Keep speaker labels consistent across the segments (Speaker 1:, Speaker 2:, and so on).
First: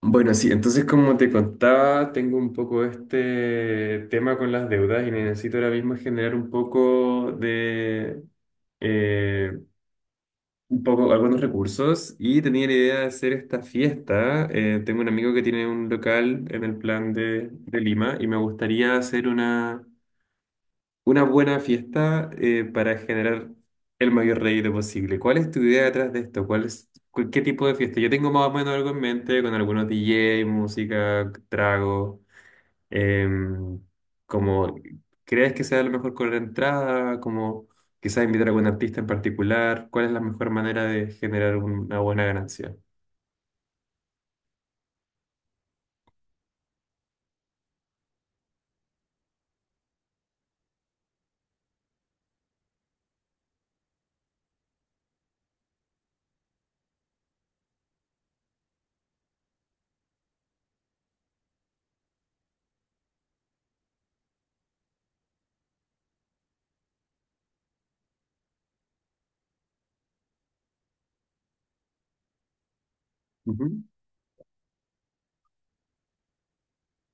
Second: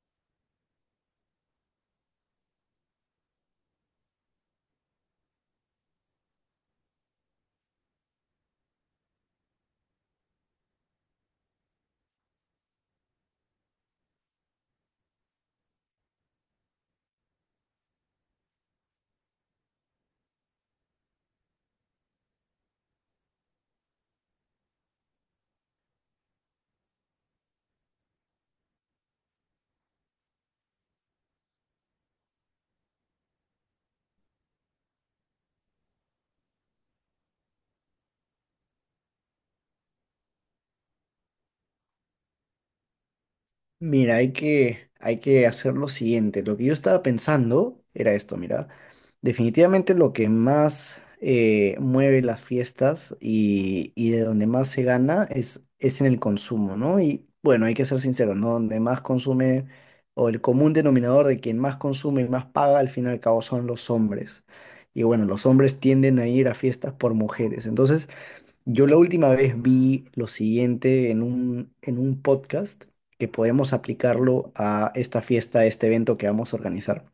Speaker 1: Bueno, sí, entonces como te contaba, tengo un poco este tema con las deudas y necesito ahora mismo generar un poco de, eh, un poco, algunos recursos y tenía la idea de hacer esta fiesta. Tengo un amigo que tiene un local en el plan de Lima y me gustaría hacer una... Una buena fiesta para generar el mayor rédito posible. ¿Cuál es tu idea detrás de esto? ¿Cuál es, qué tipo de fiesta? Yo tengo más o menos algo en mente con algunos DJ, música, trago. em, como, ¿Crees que sea lo mejor con la entrada? Como quizás invitar a algún artista en particular. ¿Cuál es la mejor manera de generar una buena ganancia?
Speaker 2: Mira, hay que hacer lo siguiente. Lo que yo estaba pensando era esto, mira. Definitivamente lo que más mueve las fiestas y de donde más se gana es en el consumo, ¿no? Y bueno, hay que ser sinceros, ¿no? Donde más consume o el común denominador de quien más consume y más paga, al fin y al cabo son los hombres. Y bueno, los hombres tienden a ir a fiestas por mujeres. Entonces, yo la última vez vi lo siguiente en en un podcast que
Speaker 1: Ujú.
Speaker 2: podemos aplicarlo a esta fiesta, a este evento que vamos a organizar.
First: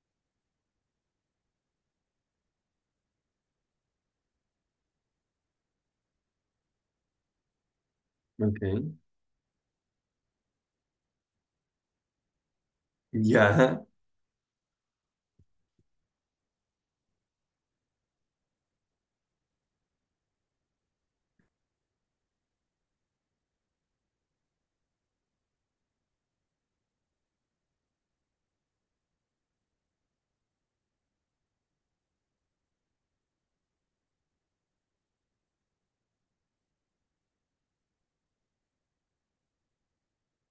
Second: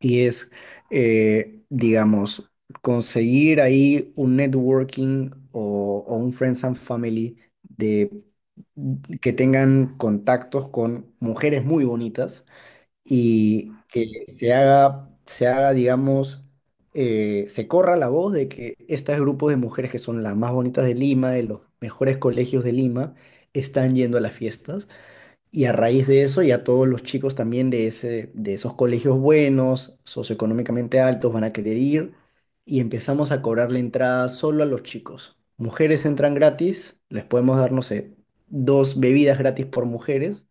Speaker 2: Y es, digamos, conseguir ahí un networking o un friends and family de,
Speaker 1: Ok.
Speaker 2: que tengan contactos con mujeres muy bonitas y
Speaker 1: Ya.
Speaker 2: que se haga, digamos, se corra la voz de que estos grupos de mujeres que son las más bonitas de Lima, de los mejores colegios de Lima, están yendo a las fiestas. Y a raíz de eso, ya todos los chicos también de de esos colegios buenos, socioeconómicamente altos, van a querer ir y empezamos a cobrar la entrada solo a los chicos. Mujeres entran gratis, les podemos dar, no sé, dos bebidas gratis por mujeres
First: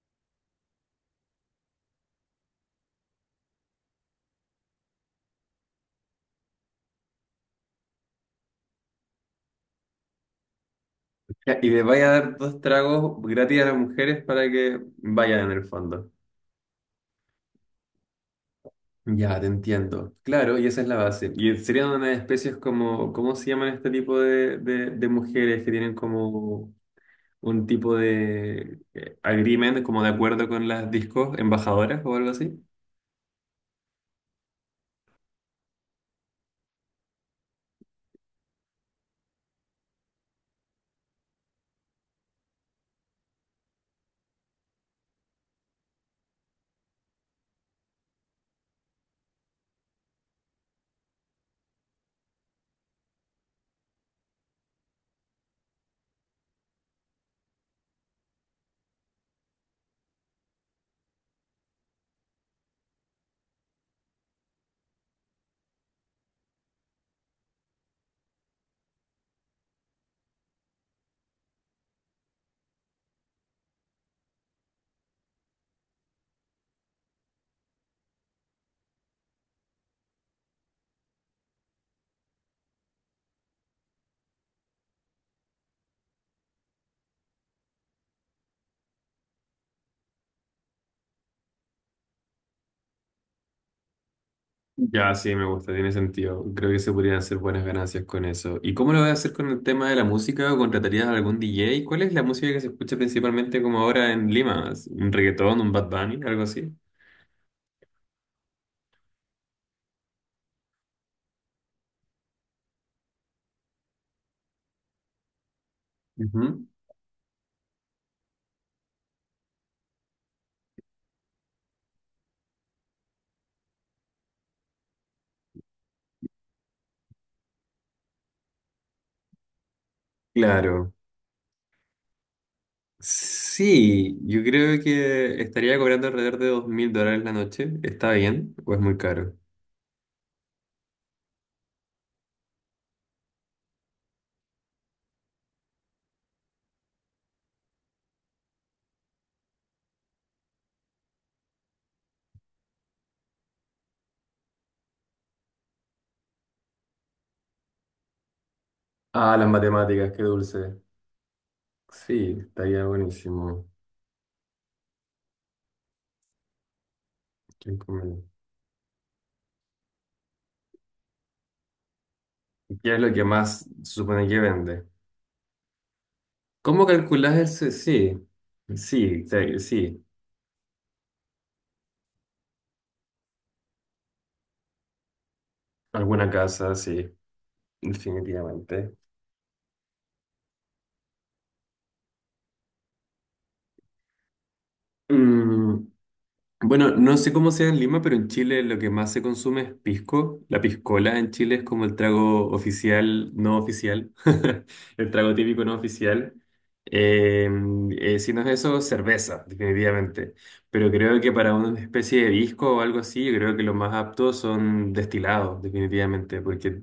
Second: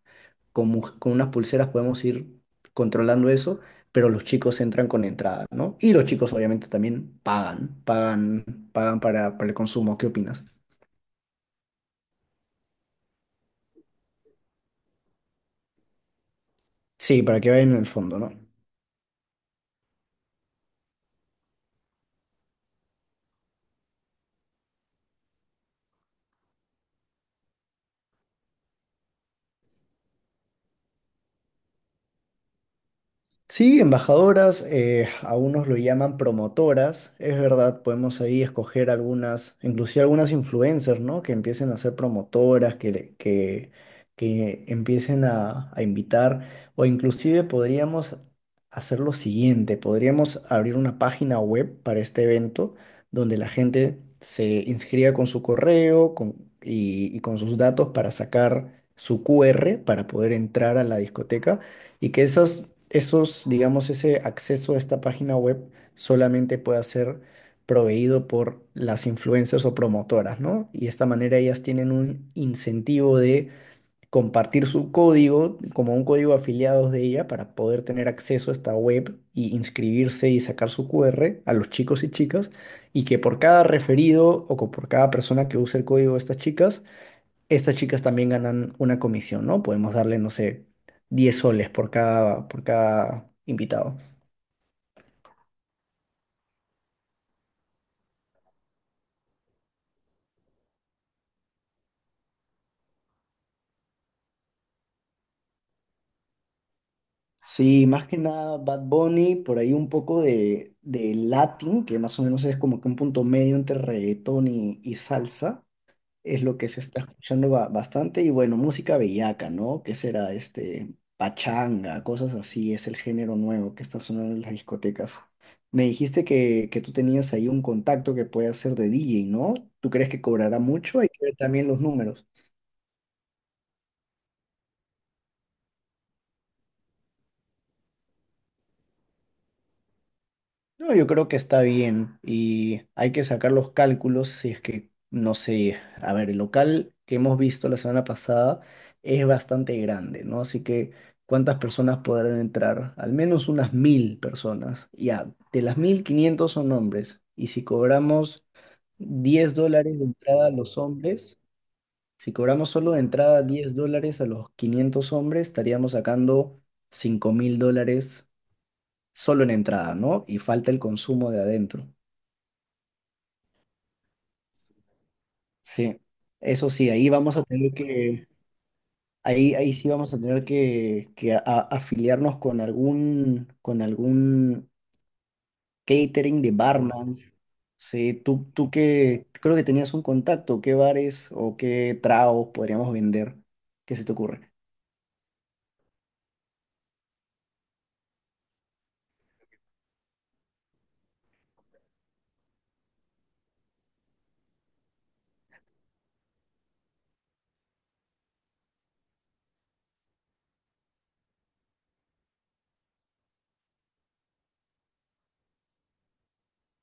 Speaker 2: con, con unas pulseras podemos ir controlando eso, pero los chicos entran con entrada, ¿no? Y los chicos obviamente también pagan, pagan para el consumo. ¿Qué opinas?
Speaker 1: Ya, ¿y le vaya a dar dos tragos gratis a las mujeres para que vayan en el fondo?
Speaker 2: Sí, para que vayan en el fondo, ¿no?
Speaker 1: Ya, te entiendo. Claro, y esa es la base. Y serían unas especies como, ¿cómo se llaman este tipo de mujeres que tienen como un tipo de agreement, como de acuerdo con las discos embajadoras o algo así?
Speaker 2: Sí, embajadoras, a unos lo llaman promotoras, es verdad, podemos ahí escoger algunas, inclusive algunas influencers, ¿no? Que empiecen a ser promotoras, que empiecen a invitar, o inclusive podríamos hacer lo siguiente, podríamos abrir una página web para este evento donde la gente se inscriba con su correo y con sus datos para sacar su QR para poder entrar a la discoteca y que esos, digamos, ese acceso a esta página web solamente pueda ser proveído por las influencers o promotoras, ¿no? Y de esta manera ellas tienen un incentivo de compartir su código como un código afiliados de ella para poder tener acceso a esta web y inscribirse y sacar su QR a los chicos y chicas y que por cada referido o por cada persona que use el código de estas chicas también ganan una comisión, ¿no? Podemos darle, no sé, 10 soles por cada invitado.
Speaker 1: Ya, sí, me gusta, tiene sentido. Creo que se podrían hacer buenas ganancias con eso. ¿Y cómo lo vas a hacer con el tema de la música? ¿O contratarías a algún DJ? ¿Cuál es la música que se escucha principalmente como ahora en Lima? ¿Un reggaetón, un Bad Bunny, algo así?
Speaker 2: Sí, más que nada Bad Bunny, por ahí un poco de Latin, que más o menos es como que un punto medio entre reggaetón y salsa. Es lo
Speaker 1: Ujú.
Speaker 2: que se está escuchando bastante. Y bueno, música bellaca, ¿no? ¿Qué será este? Pachanga, cosas así, es el género nuevo que está sonando en las discotecas. Me dijiste que tú tenías ahí un contacto que puede hacer de DJ, ¿no? ¿Tú crees que cobrará
Speaker 1: Claro.
Speaker 2: mucho? Hay que ver también los números.
Speaker 1: Sí, yo creo que estaría cobrando alrededor de $2000 la noche. ¿Está bien o es muy caro?
Speaker 2: No, yo creo que está bien y hay que sacar los cálculos si es que, no sé, a ver, el local que hemos visto la semana pasada es bastante grande, ¿no? Así que, ¿cuántas personas podrán entrar? Al menos unas 1000 personas. Ya, de las 1000, 500 son hombres. Y si cobramos
Speaker 1: Ah, las
Speaker 2: 10 dólares de
Speaker 1: matemáticas, qué
Speaker 2: entrada a
Speaker 1: dulce.
Speaker 2: los hombres, si
Speaker 1: Sí,
Speaker 2: cobramos
Speaker 1: estaría
Speaker 2: solo de entrada
Speaker 1: buenísimo.
Speaker 2: 10 dólares a los 500 hombres, estaríamos sacando cinco mil
Speaker 1: ¿Quién come?
Speaker 2: dólares solo en entrada, ¿no? Y falta el consumo de adentro.
Speaker 1: ¿Qué es lo que más se supone que vende?
Speaker 2: Sí, eso
Speaker 1: ¿Cómo
Speaker 2: sí, ahí
Speaker 1: calculas
Speaker 2: vamos a
Speaker 1: el...
Speaker 2: tener
Speaker 1: Sí,
Speaker 2: que,
Speaker 1: sí,
Speaker 2: ahí sí
Speaker 1: sí.
Speaker 2: vamos a tener que, afiliarnos con algún
Speaker 1: Alguna
Speaker 2: catering de
Speaker 1: casa, sí,
Speaker 2: barman. Sí, tú
Speaker 1: definitivamente.
Speaker 2: que creo que tenías un contacto, ¿qué bares o qué tragos podríamos vender? ¿Qué se te ocurre?
Speaker 1: Mm. Bueno, no sé cómo sea en Lima, pero en Chile lo que más se consume es pisco. La piscola en Chile es como el trago oficial, no oficial, el trago típico no oficial. Eh, si no es eso, cerveza, definitivamente. Pero creo que para una especie de disco o algo así, yo creo que lo más apto son destilados, definitivamente, porque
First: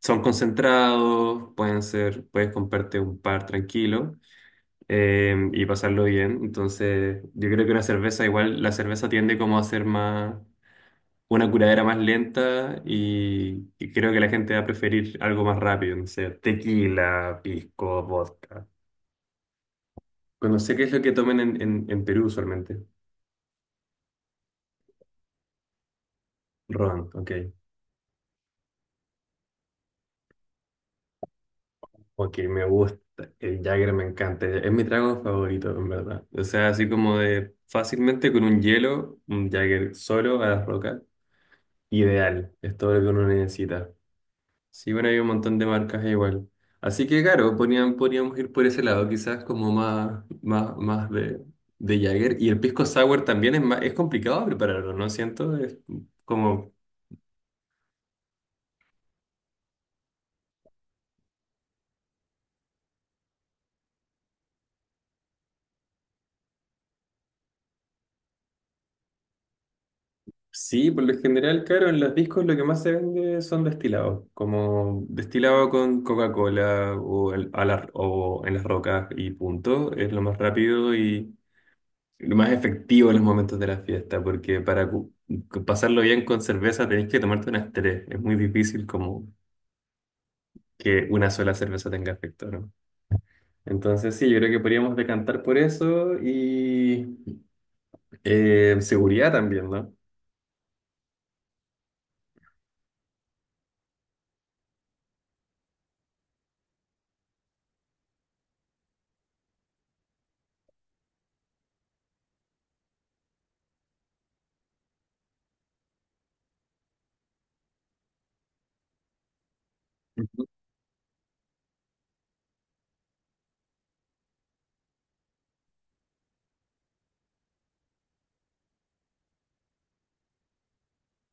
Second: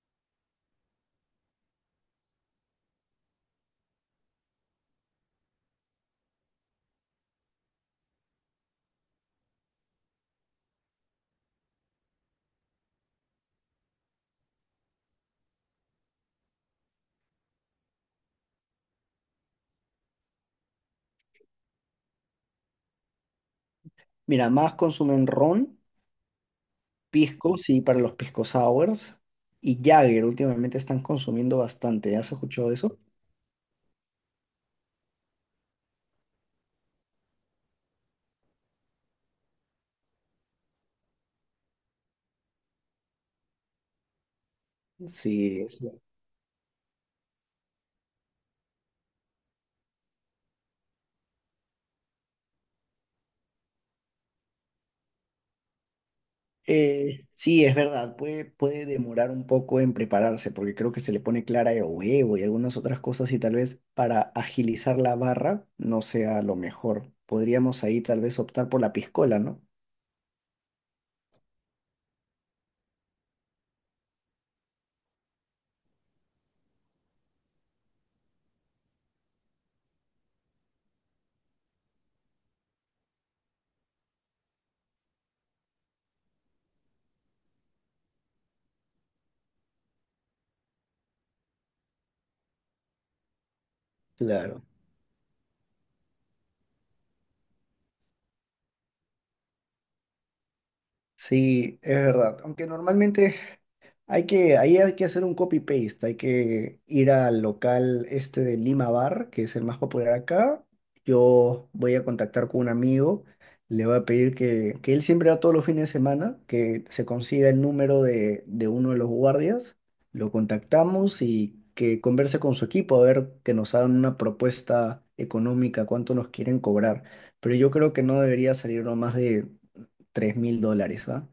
Speaker 1: son concentrados, pueden ser, puedes comprarte un par tranquilo y pasarlo bien. Entonces, yo creo que una cerveza, igual la cerveza tiende como a ser más, una curadera más lenta y creo que la gente va a preferir algo más rápido, no sé, tequila, pisco, vodka. Bueno, no sé qué es lo que tomen en Perú usualmente.
Speaker 2: Mira, más consumen ron,
Speaker 1: Ron, ok.
Speaker 2: pisco, sí, para los pisco sours, y Jagger, últimamente están consumiendo bastante, ¿has
Speaker 1: Ok, me
Speaker 2: escuchado de eso?
Speaker 1: gusta. El Jagger me encanta. Es mi trago favorito, en verdad. O sea, así como de fácilmente con un hielo, un Jagger solo a la roca. Ideal. Es todo lo que uno necesita. Sí, bueno, hay un montón
Speaker 2: Sí,
Speaker 1: de marcas igual. Así que claro, podríamos ir por ese lado, quizás como más, más, más de Jagger. Y el pisco sour también es más, es complicado prepararlo, ¿no? Siento, es como,
Speaker 2: Sí, es verdad, puede demorar un poco en prepararse porque creo que se le pone clara de huevo y algunas otras cosas y tal vez para agilizar la barra no sea lo mejor. Podríamos ahí tal vez optar por la piscola, ¿no?
Speaker 1: sí, por lo general, claro, en los discos lo que más se vende son destilados, como destilado con Coca-Cola o, o en las rocas y punto, es lo más rápido, lo más efectivo en los momentos de la fiesta, porque para pasarlo bien con cerveza tenés que tomarte unas tres. Es muy difícil como que una sola cerveza tenga efecto, ¿no? Entonces sí, yo creo que
Speaker 2: Claro.
Speaker 1: podríamos decantar por eso y seguridad también, ¿no?
Speaker 2: Sí, es verdad, aunque normalmente hay que, ahí hay que hacer un copy-paste, hay que ir al local este de Lima Bar, que es el más popular acá. Yo voy a contactar con un amigo, le voy a pedir que él siempre va todos los fines de semana, que se consiga el número de uno de los guardias, lo
Speaker 1: Ujú.
Speaker 2: contactamos y que converse con su equipo a ver que nos hagan una propuesta económica, cuánto nos quieren cobrar. Pero yo creo que no debería salirnos más de 3000 dólares, ¿ah?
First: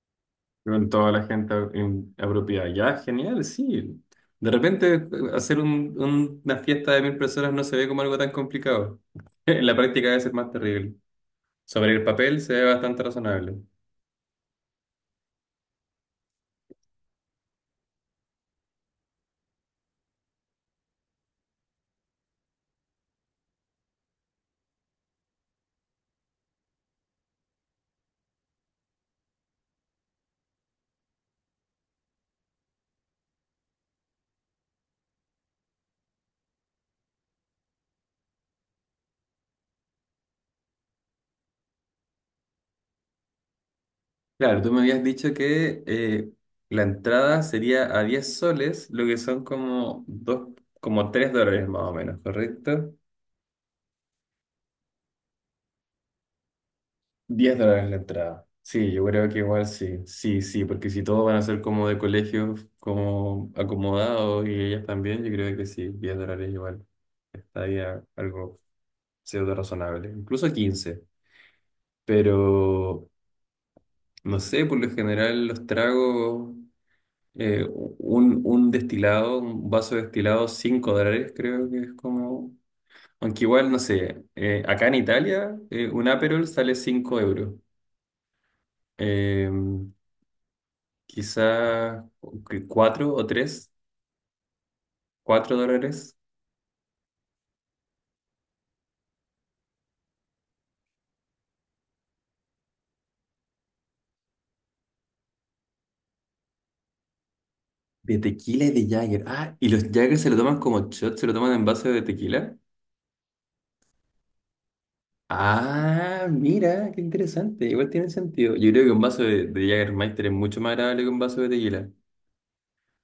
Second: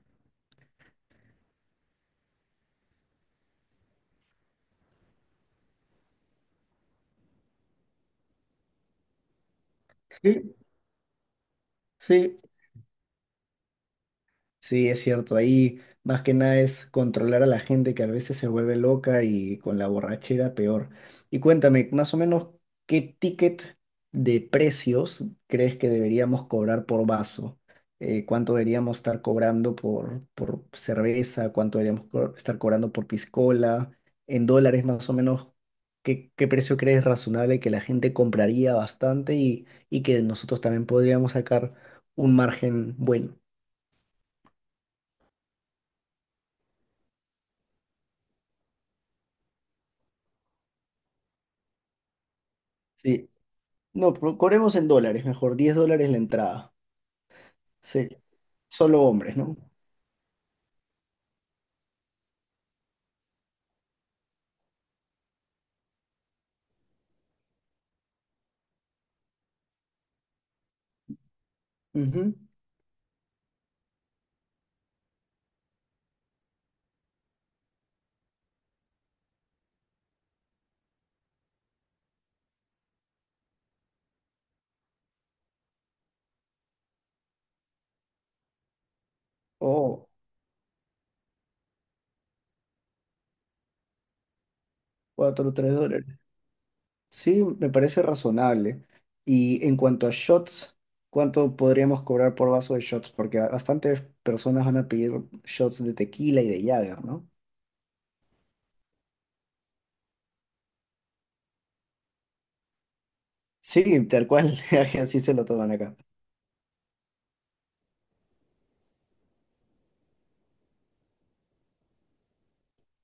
Speaker 1: Con toda la gente apropiada. Ya, genial, sí. De repente hacer una fiesta de 1000 personas no se ve como algo tan complicado. En la práctica debe ser más
Speaker 2: Sí,
Speaker 1: terrible. Sobre el
Speaker 2: sí,
Speaker 1: papel se ve bastante razonable.
Speaker 2: Sí, es cierto, ahí más que nada es controlar a la gente que a veces se vuelve loca y con la borrachera peor. Y cuéntame, más o menos, ¿qué ticket de precios crees que deberíamos cobrar por vaso? ¿Cuánto deberíamos estar cobrando por cerveza? ¿Cuánto deberíamos estar cobrando por piscola? En dólares, más o menos, ¿qué precio crees razonable que la gente compraría bastante y que nosotros también podríamos sacar un margen bueno?
Speaker 1: Claro, tú me habías dicho que la entrada sería a 10 soles, lo que son como dos, como $3 más o menos, ¿correcto?
Speaker 2: Sí, no, pero cobremos en dólares, mejor, 10 dólares la entrada.
Speaker 1: $10 la
Speaker 2: Sí,
Speaker 1: entrada. Sí,
Speaker 2: solo
Speaker 1: yo creo
Speaker 2: hombres,
Speaker 1: que
Speaker 2: ¿no?
Speaker 1: igual sí, sí, sí, porque si todos van a ser como de colegios, como acomodados y ellas también, yo creo que sí, $10 igual estaría algo pseudo razonable, incluso 15,
Speaker 2: Ujú.
Speaker 1: pero no sé, por lo general los tragos. Un destilado, un vaso de destilado, $5, creo que es como. Aunque igual, no sé, acá en Italia, un Aperol sale 5 euros. Eh,
Speaker 2: Oh,
Speaker 1: quizá 4 o tres,
Speaker 2: 4 o
Speaker 1: cuatro
Speaker 2: 3 dólares.
Speaker 1: dólares.
Speaker 2: Sí, me parece razonable. Y en cuanto a shots, ¿cuánto podríamos cobrar por vaso de shots? Porque bastantes personas van a pedir shots de tequila y de Jagger, ¿no?
Speaker 1: De tequila y de Jagger. Ah, y los Jagger se lo toman como shot, se lo toman en vaso de tequila.
Speaker 2: Sí, tal cual, así se lo toman acá.
Speaker 1: Ah, mira, qué interesante. Igual tiene sentido. Yo creo que un vaso de Jägermeister es mucho más agradable que un vaso de tequila.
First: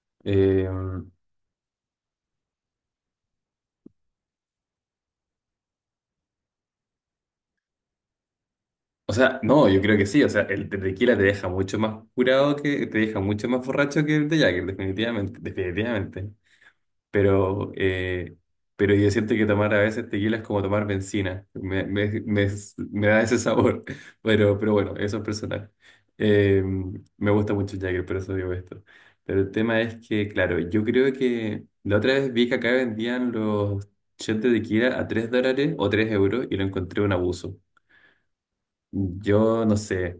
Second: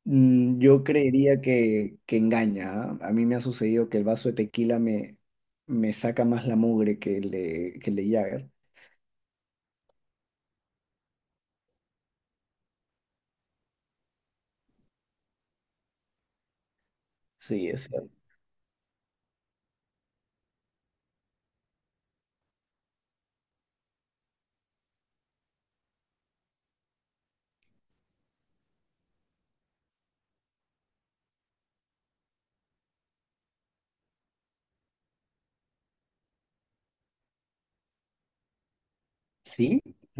Speaker 2: Mm,
Speaker 1: Eh,
Speaker 2: yo creería que engaña, ¿ah? A mí me ha sucedido que el vaso de tequila me saca más la mugre que el de Jagger.
Speaker 1: O sea, no, yo creo que sí. O sea, el tequila te deja mucho más curado que, te deja mucho más borracho que el de Jagger, definitivamente, definitivamente.
Speaker 2: Sí,
Speaker 1: Pero,
Speaker 2: es cierto.
Speaker 1: eh, pero yo siento que tomar a veces tequila es como tomar benzina. Me da ese sabor. Pero bueno, eso es personal. Eh, me gusta mucho el Jagger, por eso digo esto. Pero el tema es que, claro, yo creo que la otra vez vi que acá vendían los shots de tequila a $3 o 3 euros y lo encontré un abuso. Yo no
Speaker 2: Sí,
Speaker 1: sé.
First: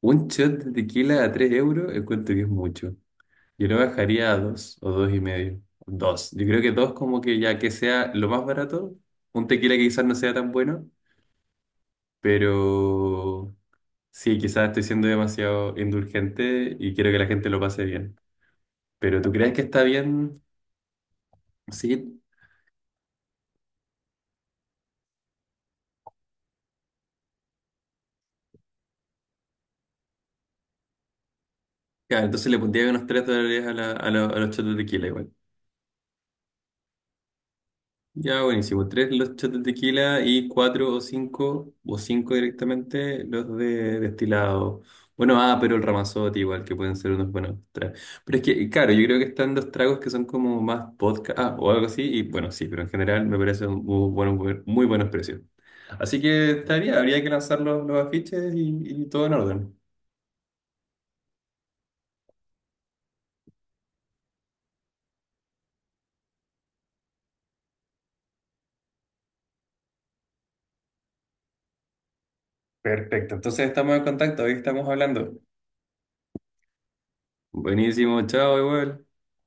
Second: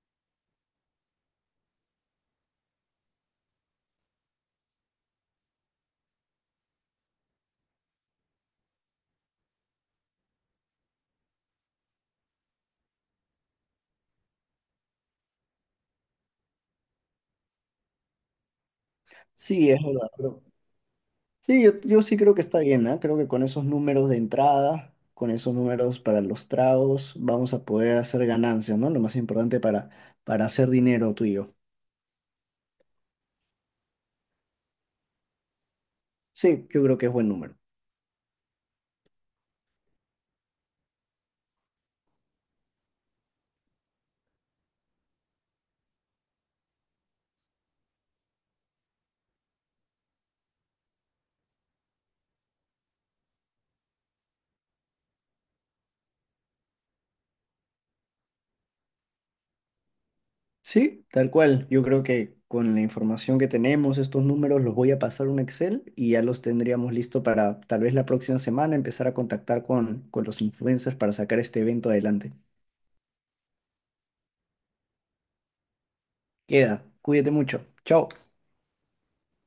Speaker 1: Un shot de tequila a 3 euros encuentro que es mucho. Yo lo bajaría a 2 o dos y medio. Dos. Yo creo que 2 como que ya que sea lo más barato. Un tequila que quizás no sea tan bueno, pero sí, quizás estoy siendo demasiado indulgente y quiero que la gente lo pase bien. Pero ¿tú crees que
Speaker 2: sí, es
Speaker 1: está
Speaker 2: verdad, pero-
Speaker 1: bien?
Speaker 2: sí, yo sí
Speaker 1: Sí.
Speaker 2: creo que está bien, ¿ah? Creo que con esos números de entrada, con esos números para los tragos, vamos a poder hacer ganancias, ¿no? Lo más importante para hacer dinero tú y yo.
Speaker 1: Claro, entonces le pondría unos $3 a, a, a los shots de tequila.
Speaker 2: Sí, yo creo que es buen número.
Speaker 1: Ya, buenísimo. Tres los shots de tequila y cuatro o cinco directamente, los de destilado. Bueno, ah, pero el Ramazotti igual, que pueden ser unos buenos tragos. Pero es que, claro, yo creo que están los tragos que son como más vodka, ah, o algo así, y bueno, sí, pero en general me parecen muy buenos precios. Así que estaría, habría que lanzar los afiches y todo en orden.
Speaker 2: Sí, tal cual. Yo creo que con la información que tenemos, estos números los voy a pasar a un Excel y ya los tendríamos listo para tal vez la próxima semana empezar a contactar con los influencers para sacar este evento adelante.
Speaker 1: Perfecto, entonces estamos en contacto, hoy estamos hablando.
Speaker 2: Queda, cuídate mucho. Chao.
Speaker 1: Buenísimo, chao, igual.